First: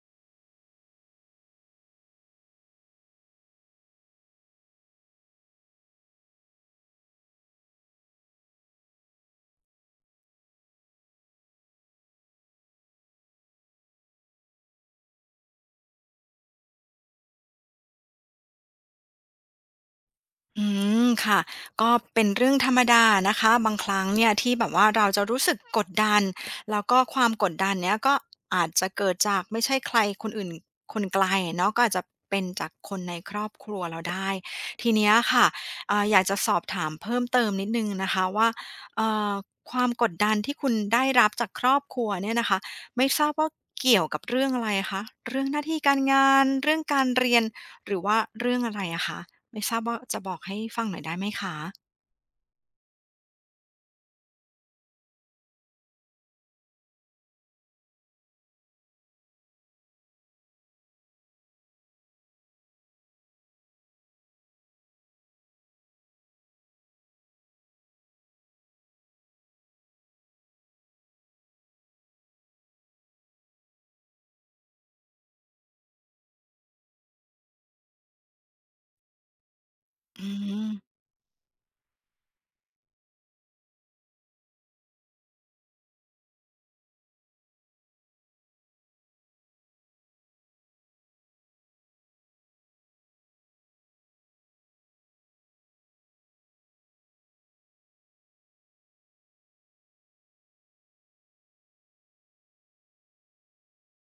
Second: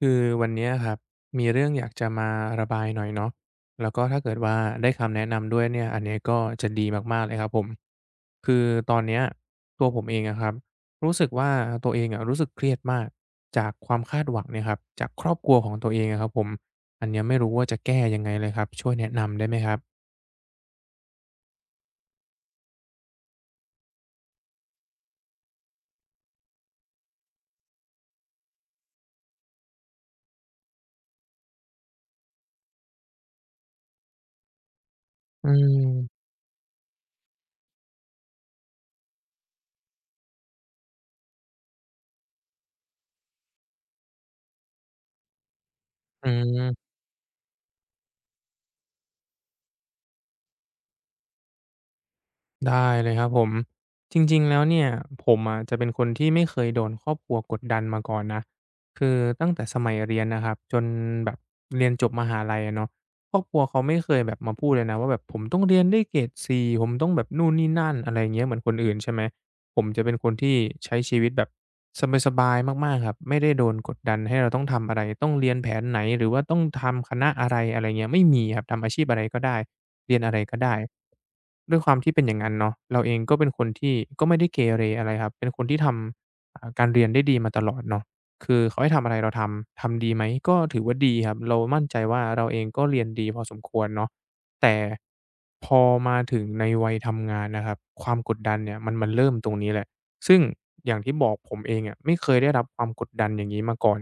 คือวันเนี้ยครับมีเรื่องอยากจะมาระบายหน่อยเนาะแล้วก็ถ้าเกิดว่าได้คำแนะนำด้วยเนี่ยอันเนี้ยก็จะดีมากๆเลยครับผมคือตอนเนี้ยตัวผมเองอะครับรู้สึกว่าตัวเองอะรู้สึกเครียดมากจากความคาดหวังเนี่ยครับจากครอบครัวของตัวเองอะครับผมอันเนี้ยไม่รู้ว่าจะแก้ยังไงเลยครับช่วยแนะนำได้ไหมครับอืมค่ะก็เป็นเรื่องธรรมดานะคะบางครั้งเนี่ยที่แบบว่าเราจะรู้สึกกดดันแล้วก็ความกดดันเนี้ยก็อาจจะเกิดจากไม่ใช่ใครคนอื่นคนไกลเนาะก็อาจจะเป็นจากคนในครอบครัวเราได้ทีเนี้ยอืค่ะอยากมจะสอบถามเพิ่มเติมนิดนึงนะคะว่าเอ่อความกดดันที่คุณได้รับจากครอบครัวเนี่ยนะคะไม่ทราบว่าเกี่ยวกับเรื่องอะไรคะเรื่องหน้าที่การอืงานเรื่องม การเรียนหรือว่าเรื่องอะไรอะคะ ไม่ทราบว่าจะบอกให้ฟังหน่อยได้ไหมคะได้เลยครับผมจริงๆแล้วเนี่ยผมอะจะเป็นคนที่ไม่เคยโดนครอบครัวกดดันมาก่อนนะคือตั้งแต่สมัยเรียนนะครับจนแบบเรียนจบมหาลัยอะเนาะครอบครัวเขาไม่เคยแบบมาพูดเลยนะว่าแบบผมต้องเรียนได้เกรดสี่ผมต้องแบบนู่นนี่นั่นอะไรอย่างเงี้ยเหมือนคนอื่นใช่ไหม ผมจะเป็นคนที่ใช้ชีวิตแบบสบายๆมากๆ ครับไม่ได้โดนกดดันให้เราต้องทำอะไรต้องเรียนแผนไหนหรือว่าต้องทำคณะอะไรอะไรเงี้ยไม่มีครับทำอาชีพอะไรก็ได้เรียนอือะไรก็มได้ด้วยความที่เป็นอย่างงั้นเนาะเราเองก็เป็นคนที่ก็ไม่ได้เกเรอะไรครับเป็นคนที่ทำการเรียนได้ดีมาตลอดเนาะคือเขาให้ทำอะไรเราทำดีไหมก็ถือว่าดีครับเรามั่นใจว่าเราเองก็เรียนดีพอสมควรเนาะ แต่พอมาถึงในวัยทำงานนะครับความกดดันเนี่ยมันเริ่มตรงนี้แหละซึ่งอย่างที่บอกผมเองอะไม่เคยได้รับความกดดันอย่างนี้มาก่อน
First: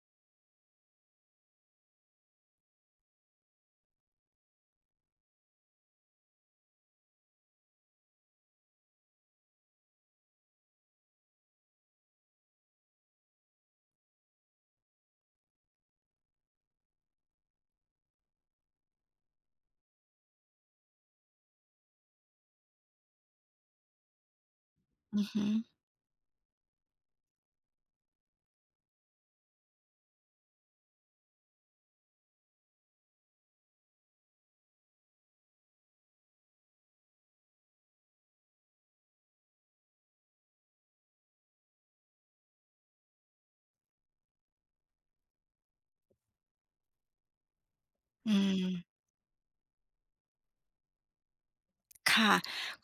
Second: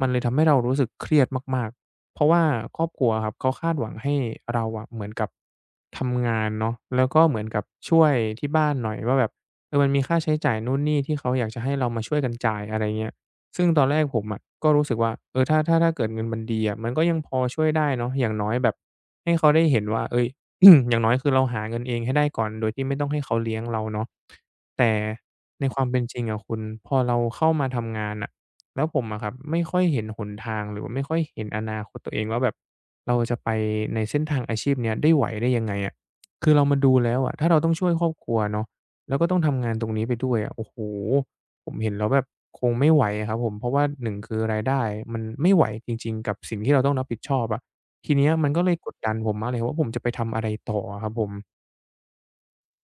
มันเลยทำให้เรารู้สึกเครียดมากๆเพราะว่าครอบครัวครับเขาคาดหวังให้เราอะเหมือนกับทำงานเนาะแล้วก็เหมือนกับช่วยที่บ้านหน่อยว่าแบบเออมันมีค่าใช้จ่ายนู่นนี่ที่เขาอยากจะให้เรามาช่วยกันจ่ายอะไรเงี้ย ซึ่งตอนแรกผมอะก็รู้สึกว่าเออถ้าเกิดเงินมันดีอะมันก็ยังพอช่วยได้เนาะอย่างน้อยแบบให้เขาได้เห็นว่าเฮ้ย อย่างน้อยคือเราหาเงินเองให้ได้ก่อนโดยที่ไม่ต้องให้เขาเลี้ยงเราเนาะแต่อือฮึในความเป็นจริงอะคุณพอเราเข้ามาทำงานอ่ะแล้วผมอะครับไม่ค่อยเห็นหนทางหรือว่าไม่ค่อยเห็นอนาคตตัวเองว่าแบบเราจะไปในเส้นทางอาชีพเนี้ยได้ไหวได้ยังไงอะคือเรามาดูแล้วอะถ้าเราต้องช่วยครอบครัวเนาะแล้วก็ต้องทำงานตรงนี้ไปด้วยอะโอ้โฮ ผมเห็นแล้วแบบคงไม่ไหวอะครับผมเพราะว่าหนึ่งคือรายได้มันไม่ไหวจริงๆกับสิ่งที่เราต้องรับผิดชอบอะทีเนี้อืยมันก็เลยกดม ดันผมมากเลยว่าผมจะไปทำอะไรต่ออะครับผมค่ะ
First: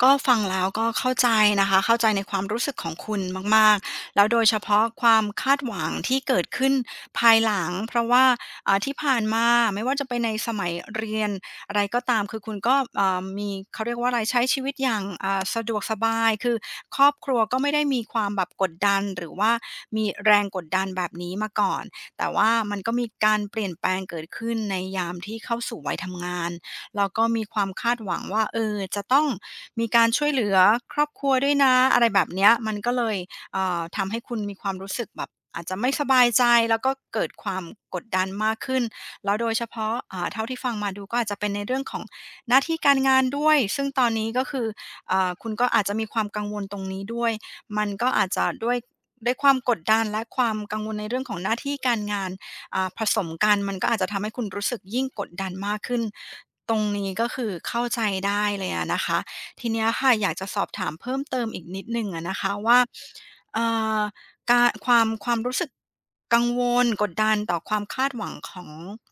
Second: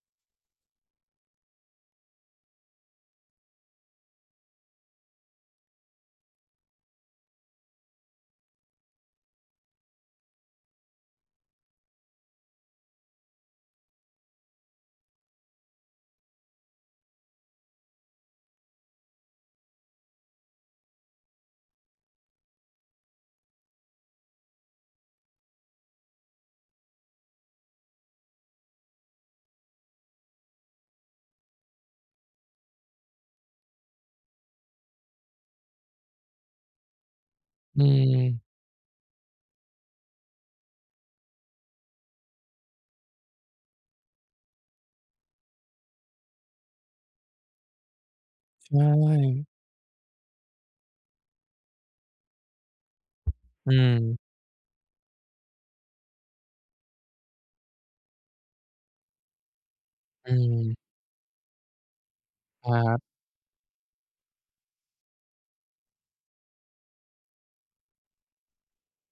ก็ฟังแล้วก็เข้าใจนะคะเข้าใจในความรู้สึกของคุณมากๆแล้วโดยเฉพาะความคาดหวังที่เกิดขึ้นภายหลังเพราะว่าที่ผ่านมาไม่ว่าจะเป็นในสมัยเรียนอะไรก็ตามคือคุณก็มีเขาเรียกว่าอะไรใช้ชีวิตอย่างสะดวกสบายคือครอบครัวก็ไม่ได้มีความแบบกดดันหรือว่ามีแรงกดดันแบบนี้มาก่อนแต่ว่ามันก็มีการเปลี่ยนแปลงเกิดขึ้นในยามที่เข้าสู่วัยทำงาน แล้วก็มีความคาดหวังว่าเออจะต้องมีการช่วยเหลือครอบครัวด้วยนะอะไรแบบเนี้ยมันก็เลยทำให้คุณมีความรู้สึกแบบอาจจะไม่สบายใจแล้วก็เกิดความอืกดดันมมากขึ้นแล้วโดยเฉพาะเท่าที่ฟังมาดูก็อาจจะเป็นในเรื่องของหน้าที่การงานด้วยซึ่งตอนนี้ก็คือคุณก็อาจจะมีความกังวลตรงนี้ด้วยมันก็อาจจะด้วยใช่ความกดดันและความกังวลในเรื่องของหน้าที่การงานผสมกันอืมันก็อาจจะทำมให้คุณรู้สึกยิ่งกดดันมากขึ้น ตรงนี้ก็คือเข้าใจได้เลยอะนะคะทีเนี้ยค่ะออืยากจะสอบถามมเพิ่มเติมอีกนิดหนึ่งอะนะคะคว่ารับ เอ่อการความรู้สึกกังวลกดดันต่อความคาดหวังของ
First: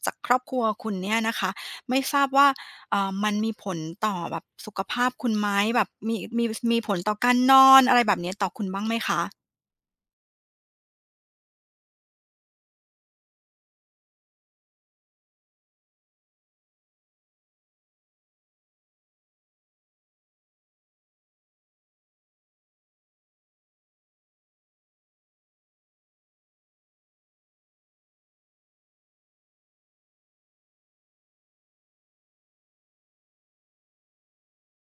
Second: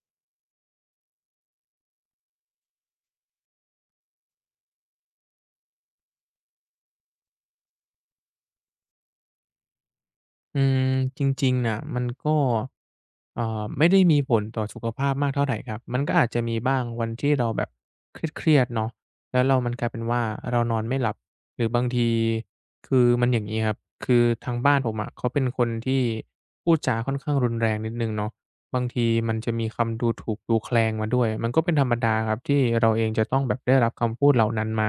จากครอบครัวคุณเนี่ยนะคะไม่ทราบว่ามันมีผลต่อแบบสุขภาพคุณไหมแบบมีมีผลต่อการนอนอะไรแบบเนี้ยต่อคุณบ้างไหมคะอืมจริงๆน่ะมันก็ไม่ได้มีผลต่อสุขภาพมากเท่าไรครับมันก็อาจจะมีบ้างวันที่เราแบบเครียดๆเนาะแล้วเรามันกลายเป็นว่าเรานอนไม่หลับหรือบางทีคือมันอย่างงี้ครับคือทางบ้านผมอะเขาเป็นคนที่พูดจาค่อนข้างรุนแรงนิดหนึ่งเนาะบางทีมันจะมีคำดูถูกดูแคลนมาด้วยมันก็เป็นธรรมดาครับที่เราเองจะต้องแบบได้รับคำพูดเหล่านั้นมา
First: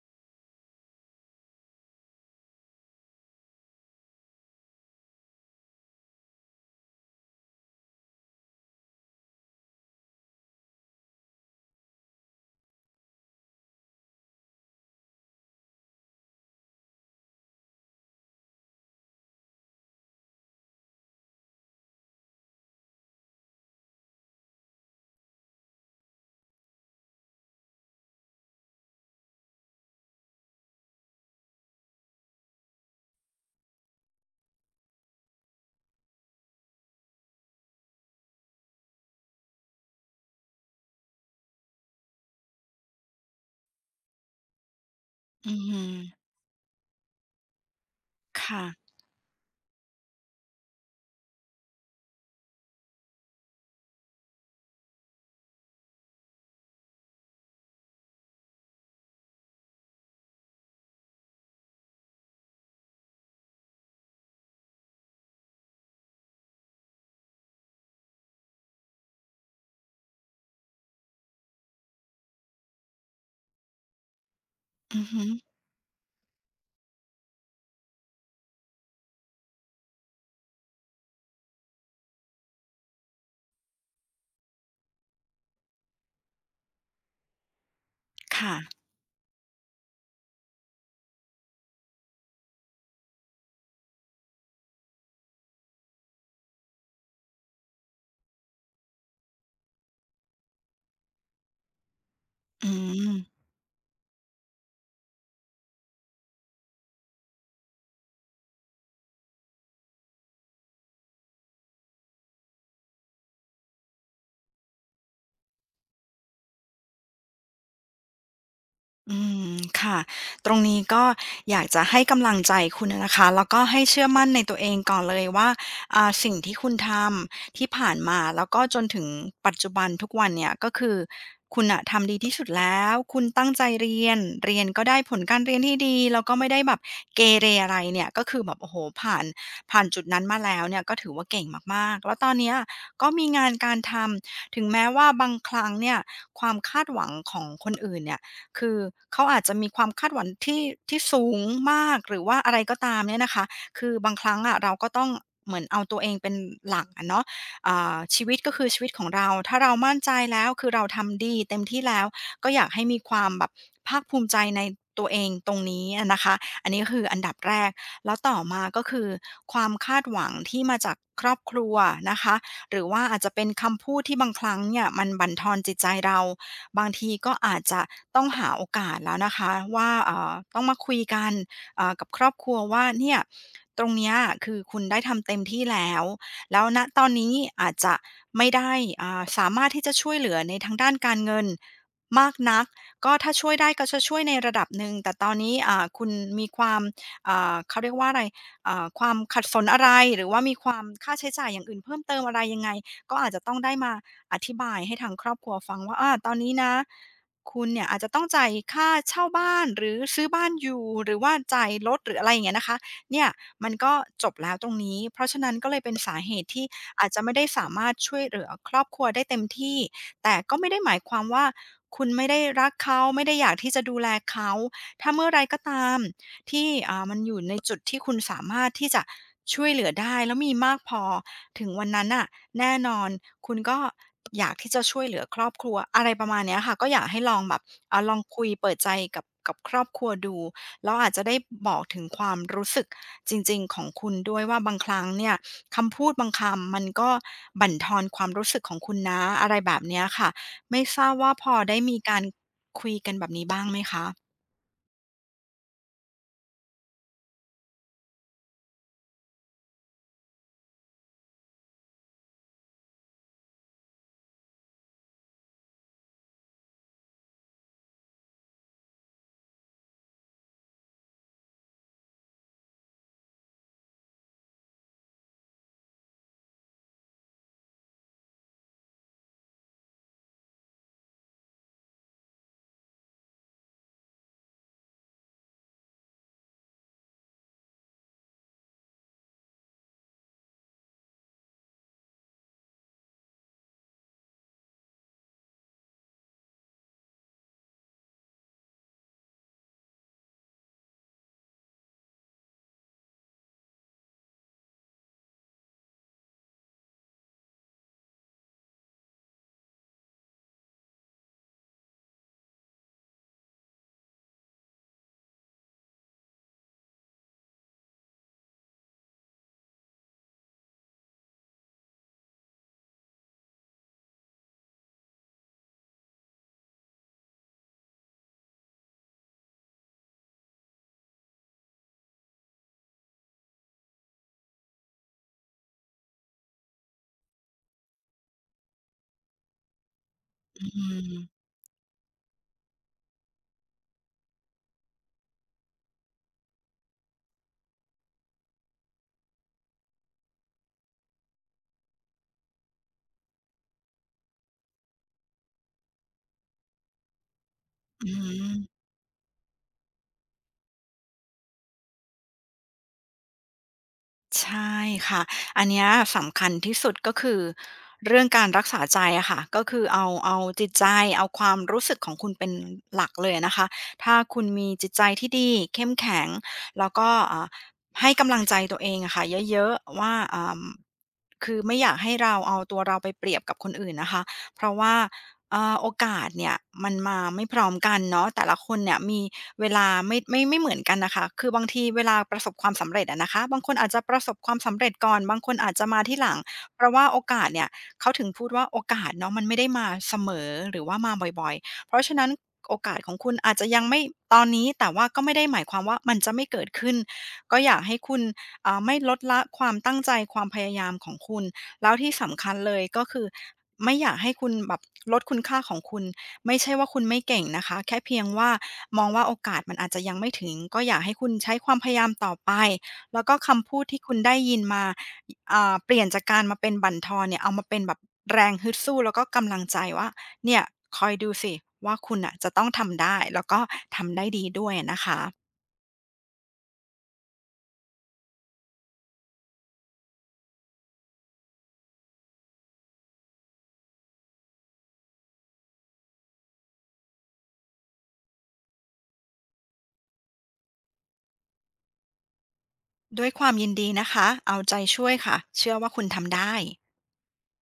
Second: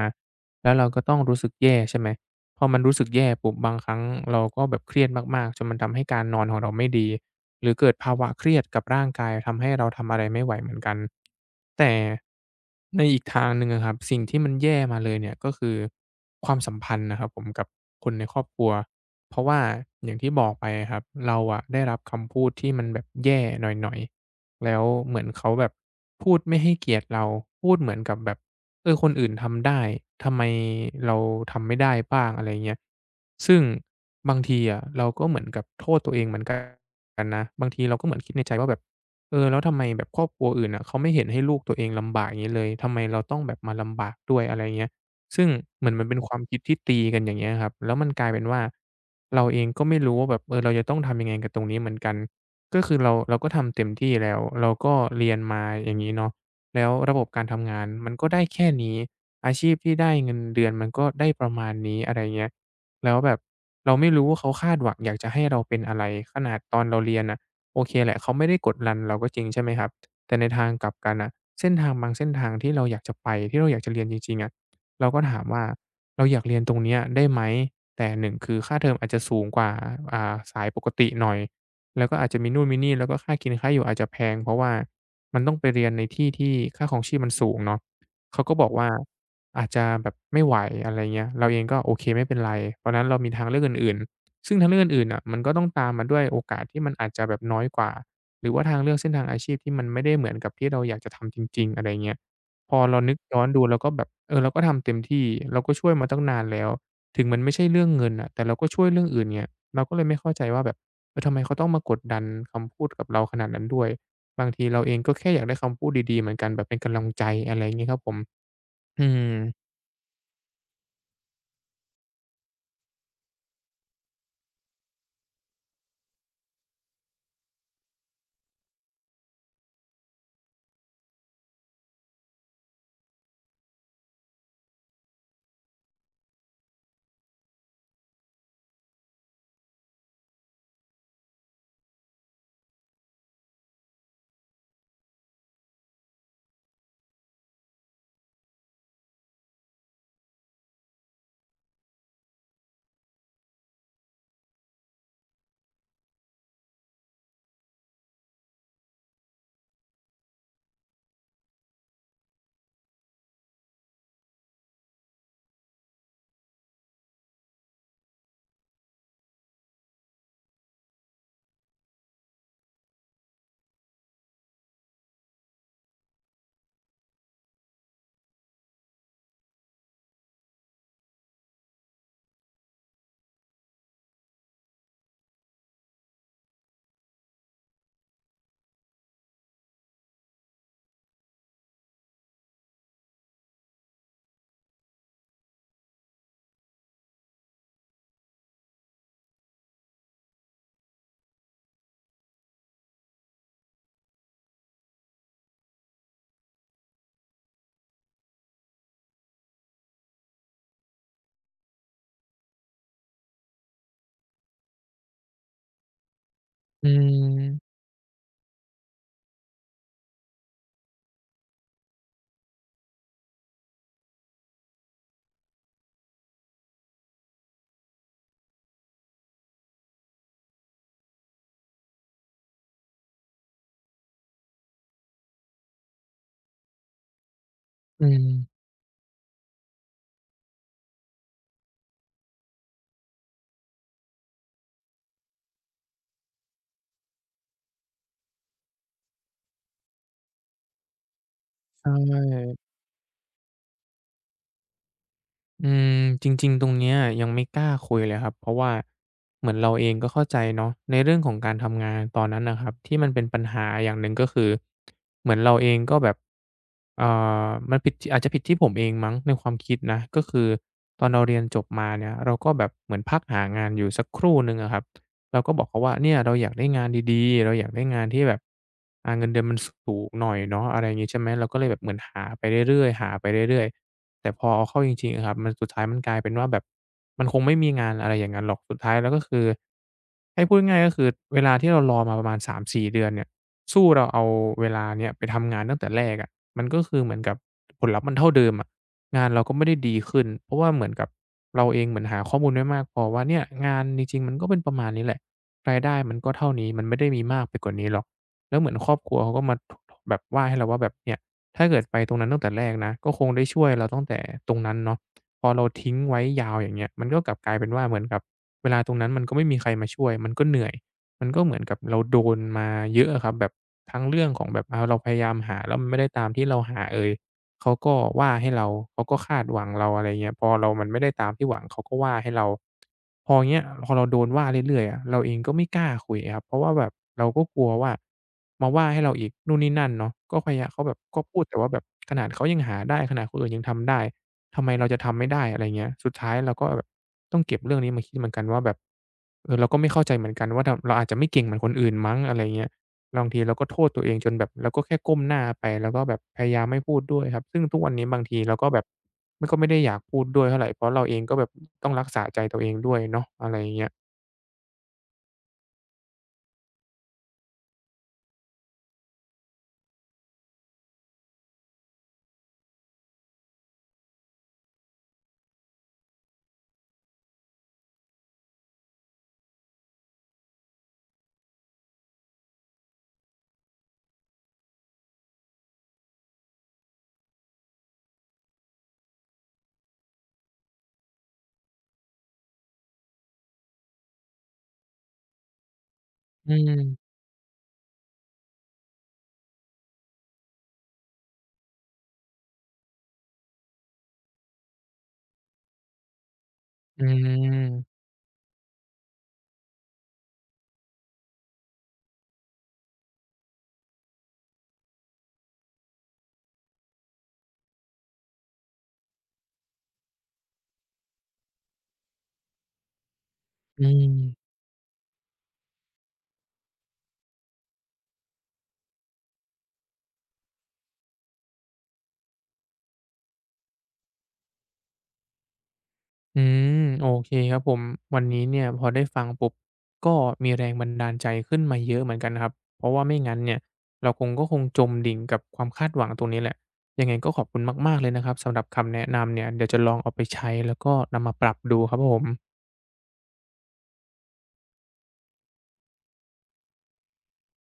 แล้วเราก็ต้องรู้สึกแย่ใช่ไหม พอมันรู้สึกแย่ปุ๊บบางครั้งเราก็แบบเครียดมากๆจนมันทำให้การนอนของเราไม่ดีหรือเกิดภาวะเครียดกับร่างกายทำให้เราทำอะไรไม่ไหวเหมือนกันแต่ในอีกทางหนึ่งอะครับสิ่งที่มันแย่มาเลยเนี่ยก็คือความสัมพันธ์นะครับผมกับคนในครอบครัวเพราะว่าอย่างที่บอกไปอะครับเราอะได้รับคำพูดที่มันแบบแย่หน่อยๆ แล้วเหมือนเขาแบบพูดไม่ให้เกียรติเราพูดเหมือนกับแบบเออคนอื่นทำได้ทำไมเราทำไม่ได้บ้างอะไรเงี้ยซึ่งบางทีอะเราก็เหมือนกับโทษตัวเองเหมือนกันนะบางทีเราก็เหมือนคิดในใจว่าแบบเออแล้วทำไมแบบครอบครัวอื่นน่ะเขาไม่เห็นให้ลูกตัวเองลำบากอย่างงี้เลยทำไมเราต้องแบบมาลำบากด้วยอะไรเงี้ยซึ่งอืเหมือนมันเป็นคมวามคิดที่ตีกันอย่างเงี้ยครับแล้วมันกลายเป็นว่าค่ะเราเองก็ไม่รู้ว่าแบบเออเราจะต้องทำยังไงกับตรงนี้เหมือนกัน ก็คือเราก็ทำเต็มที่แล้วเราก็เรียนมาอย่างนี้เนาะแล้วระบบการทำงานมันก็ได้แค่นี้อาชีพที่ได้เงินเดือนมันก็ได้ประมาณนี้อะไรเงี้ยแล้วแบบเราไม่รู้ว่าเขาคาดหวังอยากจะให้เราเป็นอะไรขนาดตอนเราเรียนน่ะโอเคแหละเขาไม่ได้กดดันเราก็จริงใช่ไหมครับแต่ในทางกลับกันน่ะเส้นทางบางเส้นทางที่เราอยากจะไปที่เราอยากจะเรียนจริงๆอะอือเราก็ฮึถามว่าเราอยากเรียนตรงเนี้ยได้ไหมแต่หนึ่งคือค่าเทอมอาจจะสูงกว่าสายปกติหน่อย แล้วก็อาจจะมีนู่นมีนี่แล้วก็ค่ากินค่าอยู่อาจจะแพงเพราะว่ามันต้องไปเรียนในที่ที่ค่าครองชีพมันสูงเนาะเขาก็ค่ะบอกว่าอาจจะแบบไม่ไหวอะไรเงี้ยเราเองก็โอเคไม่เป็นไรตอนนั้นเรามีทางเลือกอื่นๆซึ่งทางเลือกอื่นๆน่ะมันก็ต้องตามมาด้วยโอกาสที่มันอาจจะแบบน้อยกว่าหรือว่าทางเลือกเส้นทางอาชีพที่มันไม่ได้เหมือนกับที่เราอยากจะทำจริงๆอะไรเงี้ยอืพอเราม นึกย้อนดูเราก็แบบเออเราก็ทำเต็มที่เราก็ช่วยมาตั้งนานแล้วถึงมันไม่ใช่เรื่องเงินน่ะแต่เราก็ช่วยเรื่องอื่นไงเราก็เลยไม่เข้าใจว่าแบบ แล้วทำไมเขาต้องมากดดันคำพูดกับเราขนาดนั้นด้วยบางทีเราเองก็แค่อยากได้คำพูดดีๆเหมือนกันแบบเป็นกำลังใจอะไรอย่างงี้ครับผม อือืม มค่ะตรงนี้ก็อยากจะให้กำลังใจคุณอะนะคะแล้วก็ให้เชื่อมั่นในตัวเองก่อนเลยว่าสิ่งที่คุณทำที่ผ่านมาแล้วก็จนถึงปัจจุบันทุกวันเนี่ยก็คือคุณน่ะทำดีที่สุดแล้วคุณตั้งใจเรียนเรียนก็ได้ผลการเรียนที่ดีแล้วก็ไม่ได้แบบเกเรอะไรเนี่ยก็คือแบบโอ้โฮผ่านจุดนั้นมาแล้วเนี่ยก็ถือว่าเก่งมากๆแล้วตอนเนี้ยก็มีงานการทำถึงแม้ว่าบางครั้งเนี่ยความคาดหวังของคนอื่นเนี่ย คือเขาอาจจะมีความคาดหวังที่สูงมากหรือว่าอะไรก็ตามเนี่ยนะคะคือบางครั้งอะเราก็ต้องเหมือนเอาตัวเองเป็นหลักอะเนาะชีวิตก็คือชีวิตของเราถ้าเรามั่นใจแล้วคือเราทำดีเต็มที่แล้วก็อยากให้มีความแบบภาคภูมิใจในตัวเองตรงนี้อะนะคะอันนี้ก็คืออันดับแรกแล้วต่อมาก็คือความคาดหวังที่มาจากครอบครัวนะคะหรือว่าอาจจะเป็นคำพูดที่บางครั้งเนี่ยมันบั่นทอนจิตใจเรา บางทีก็อาจจะต้องหาโอกาสแล้วนะคะว่าต้องมาคุยกันกับครอบครัวว่าเนี่ยตรงเนี้ยคือคุณได้ทำเต็มที่แล้วแล้วณตอนนี้อาจจะไม่ได้สามารถที่จะช่วยเหลือในทางด้านการเงินมากนักก็ถ้าช่วยได้ก็จะช่วยในระดับหนึ่งแต่ตอนนี้คุณมีความเขาเรียกว่าอะไร หรือว่ามีความค่าใช้จ่ายอย่างอื่นเพิ่มเติมอะไรยังไงก็อาจจะต้องได้มาอธิบายให้ทางครอบครัวฟังว่าอาตอนนี้นะคุณเนี่ยอาจจะต้องจ่ายค่าเช่าบ้านหรือซื้อบ้านอยู่หรือว่าจ่ายรถหรืออะไรอย่างเงี้ยนะคะเนี่ยมันก็จบแล้วตรงนี้เพราะฉะนั้นก็เลยเป็นสาเหตุที่อือาจจะไม่ได้สามมารถช่วยเหลือครอบครัวได้เต็มที่แต่ก็ไม่ได้หมายความว่าคุณไม่ได้รักเขาไม่ได้อยากที่จะดูแลเขาถ้าเมื่อไรก็ตาม ที่มันอยู่ในจุดที่คุณสามารถที่จะช่วยเหลือได้แล้วมีมากพอถึงวันนั้นน่ะแน่นอนคุณก็อยากที่จะช่วยเหลือครอบครัวอะไรประมาณเนี้ยค่ะก็อยากให้ลองแบบอืลองคุยมเปิดใจกับครอบครัวดูแล้วอาจจะได้บอกถึงความรู้สึกจริงๆของคุณด้วยว่าบางครั้งเนี่ยคำพูดบางคำมันก็บั่นทอนความรู้สึกของคุณนะอะไรแบบเนี้ยค่ะไม่ทราบว่าพอได้ใชมีการ่ คุยกันแบบนี้บ้างไหมคะอืมจริงๆตรงเนี้ยยังไม่กล้าคุยเลยครับเพราะว่าเหมือนเราเองก็เข้าใจเนาะในเรื่องของการทำงานตอนนั้นนะครับที่มันเป็นปัญหาอย่างหนึ่งก็คือเหมือนเราเองก็แบบเอ่มันผิดที่อาจจะผิดที่ผมเองมั้งในความคิดนะก็คือตอนเราเรียนจบมาเนี่ยเราก็แบบเหมือนพักหางานอยู่สักครู่หนึ่งอะครับ เราก็บอกเขาว่าเนี่ยเราอยากได้งานดีๆเราอยากได้งานที่แบบเงินเดือนมันสูงหน่อยเนาะอะไรอย่างงี้ใช่ไหมเราก็เลยแบบเหมือนหาไปเรื่อยๆหาไปเรื่อยๆแต่พอเอาเข้าจริงๆอะครับมันสุดท้ายมันกลายเป็นว่าแบบมันคงไม่มีงานอะไรอย่างงั้นหรอกสุดท้ายแล้วก็คือให้พูดง่ายๆก็คือเวลาที่เรารอมาประมาณ3-4เดือนเนี่ยสู้เราเอาเวลาเนี้ยไปทำงานตั้งแต่แรกอะมันก็คือเหมือนกับผลลัพธ์มันเท่าเดิมอะงานเราก็ไม่ได้ดีขึ้นเพราะว่าเหมือนกับเราเองเหมือนหาข้อมูลไม่มากพอว่าเนี่ยงานจริงๆมันก็เป็นประมาณนี้แหละ รายได้มันก็เท่านี้มันไม่ได้มีมากไปกว่านี้หรอกแล้วเหมือนครอบครัวเขาก็มาถแบบว่าให้เราว่าแบบเนี่ยถ้าเกิดไปตรงนั้นตั้งแต่แรกนะก็คงได้ช่วยเราตั้งแต่ตรงนั้นเนาะพอเราทิ้งไว้ยาวอย่างเงี้ยมันก็กลับกลายเป็นว่าเหมือนกับเวลาตรงนั้นมันก็ไม่มีใครมาช่วยมันก็เหนื่อยมันก็เหมือนกับเราโดนมาเยอะอะครับแบบทั้งเรื่องของแบบเราพยายามหาแล้วมันไม่ได้ตามที่เราหาเอย เขาก็ว่าให้เราเขาก็คาดหวังเราอะไรเงี้ยพอเรามันไม่ได้ตามที่หวังเขาก็ว่าให้เราพอเงี้ยพอเราโดนว่าเรื่อยๆอะเราเองก็ไม่กล้าคุยอะครับเพราะว่าแบบเราก็กลัวว่ามาว่าให้เราอีกนู่นนี่นั่นเนาะก็พยายาอืมเขาแบบก็พูมดแต่ว่าแบบขนาดเขายังหาได้ขนาดคนอื่นยังทำได้ทำไมเราจะทำไม่ได้อะไรเงี้ยสุดท้ายเราก็แบบต้องเก็บเรื่องนี้มาคิดเหมือนกันว่าแบบเออเราก็ไม่เข้าใจเหมือนกันว่าทำเราอาจจะไม่เก่งเหมือนคนอื่นมั้งอะไรเงี้ย บางทีเราก็โทษตัวเองจนแบบเราก็แค่ก้มหน้าไปแล้วก็แบบพยายามไม่พูดด้วยครับซึ่งทุกวันนี้อืบางทีเราม ก็แบบมันก็ไม่ได้อยากพูดด้วยเท่าไรเพราะเราเองก็แบบต้องรักษาใจตัวเองด้วยเนาะอะไรอย่างเงี้ยใช่ค่ะ อันเนี้ยสำคัญที่สุดก็คือเรื่องการรักษาใจอะค่ะ ก็คือเอาจิตใจเอาความรู้สึกของคุณเป็นหลักเลยนะคะ ถ้าคุณมีจิตใจที่ดีเข้มแข็งแล้วก็ให้กำลังใจตัวเองอะค่ะเยอะๆว่าคือไม่อยากให้เราเอาตัวเราไปเปรียบกับคนอื่นนะคะเพราะว่า โอกาสเนี่ยมันมาไม่พร้อมกันเนาะแต่ละคนเนี่ยมีเวลาไม่เหมือนกันนะคะคือบางทีเวลาประสบความสำเร็จอะนะคะบางคนอาจจะประสบความสำเร็จก่อนบางคนอาจจะมาที่หลังอืเพราะว่ามโอกาสเนี่ยเขาถึงพูดว่าโอกาสเนาะมันไม่ได้มาเสมอหรือว่ามาบ่อยๆเพราะฉะนั้นโอกาสของคุณอาจจะยังไม่ตอนนี้แต่ว่าก็ไม่ได้หมายความว่ามันจะไม่เกิดขึ้นอืก็อยากให้มคุณไม่ลดละความตั้งใจความพยายามของคุณ แล้วที่สำคัญเลยก็คือไม่อยากให้คุณแบบลดคุณค่าของคุณไม่ใช่ว่าคุณไม่เก่งนะคะแค่เพียงว่ามองว่าโอกาสมันอาจจะยังไม่ถึงก็อยากให้คุณใช้ความพยายามต่อไปแล้วก็คำพูอืดที่คุณได้มยินมาเปลี่ยนจากการมาเป็นบั่นทอนเนี่ยเอามาเป็นแบบแรงฮึดสู้แล้วก็กำลังใจว่าเนี่ยคอยดูสิว่าคุณน่ะจะต้องทำได้แล้วก็ทำได้ดีด้วยอะนะคะอืมโอเคครับผมวันนี้เนี่ยพอได้ฟังปุ๊บก็มีแรงบันดาลใจขึ้นมาเยอะเหมือนกันครับเพราะว่าไม่งั้นเนี่ยเราก็คงจมดิ่งกับความคาดหวังตรงนี้แหละยังไงก็ขอบคุณมากๆเลยนะครับสำหรับคำแนะนำเนี่ยเดี๋ยวจะลองเอาไปใช้แล้วก็นำมาปรับดูครับผมด้วยความยินดีนะคะเอาใจช่วยค่ะเชื่อว่าคุณทำได้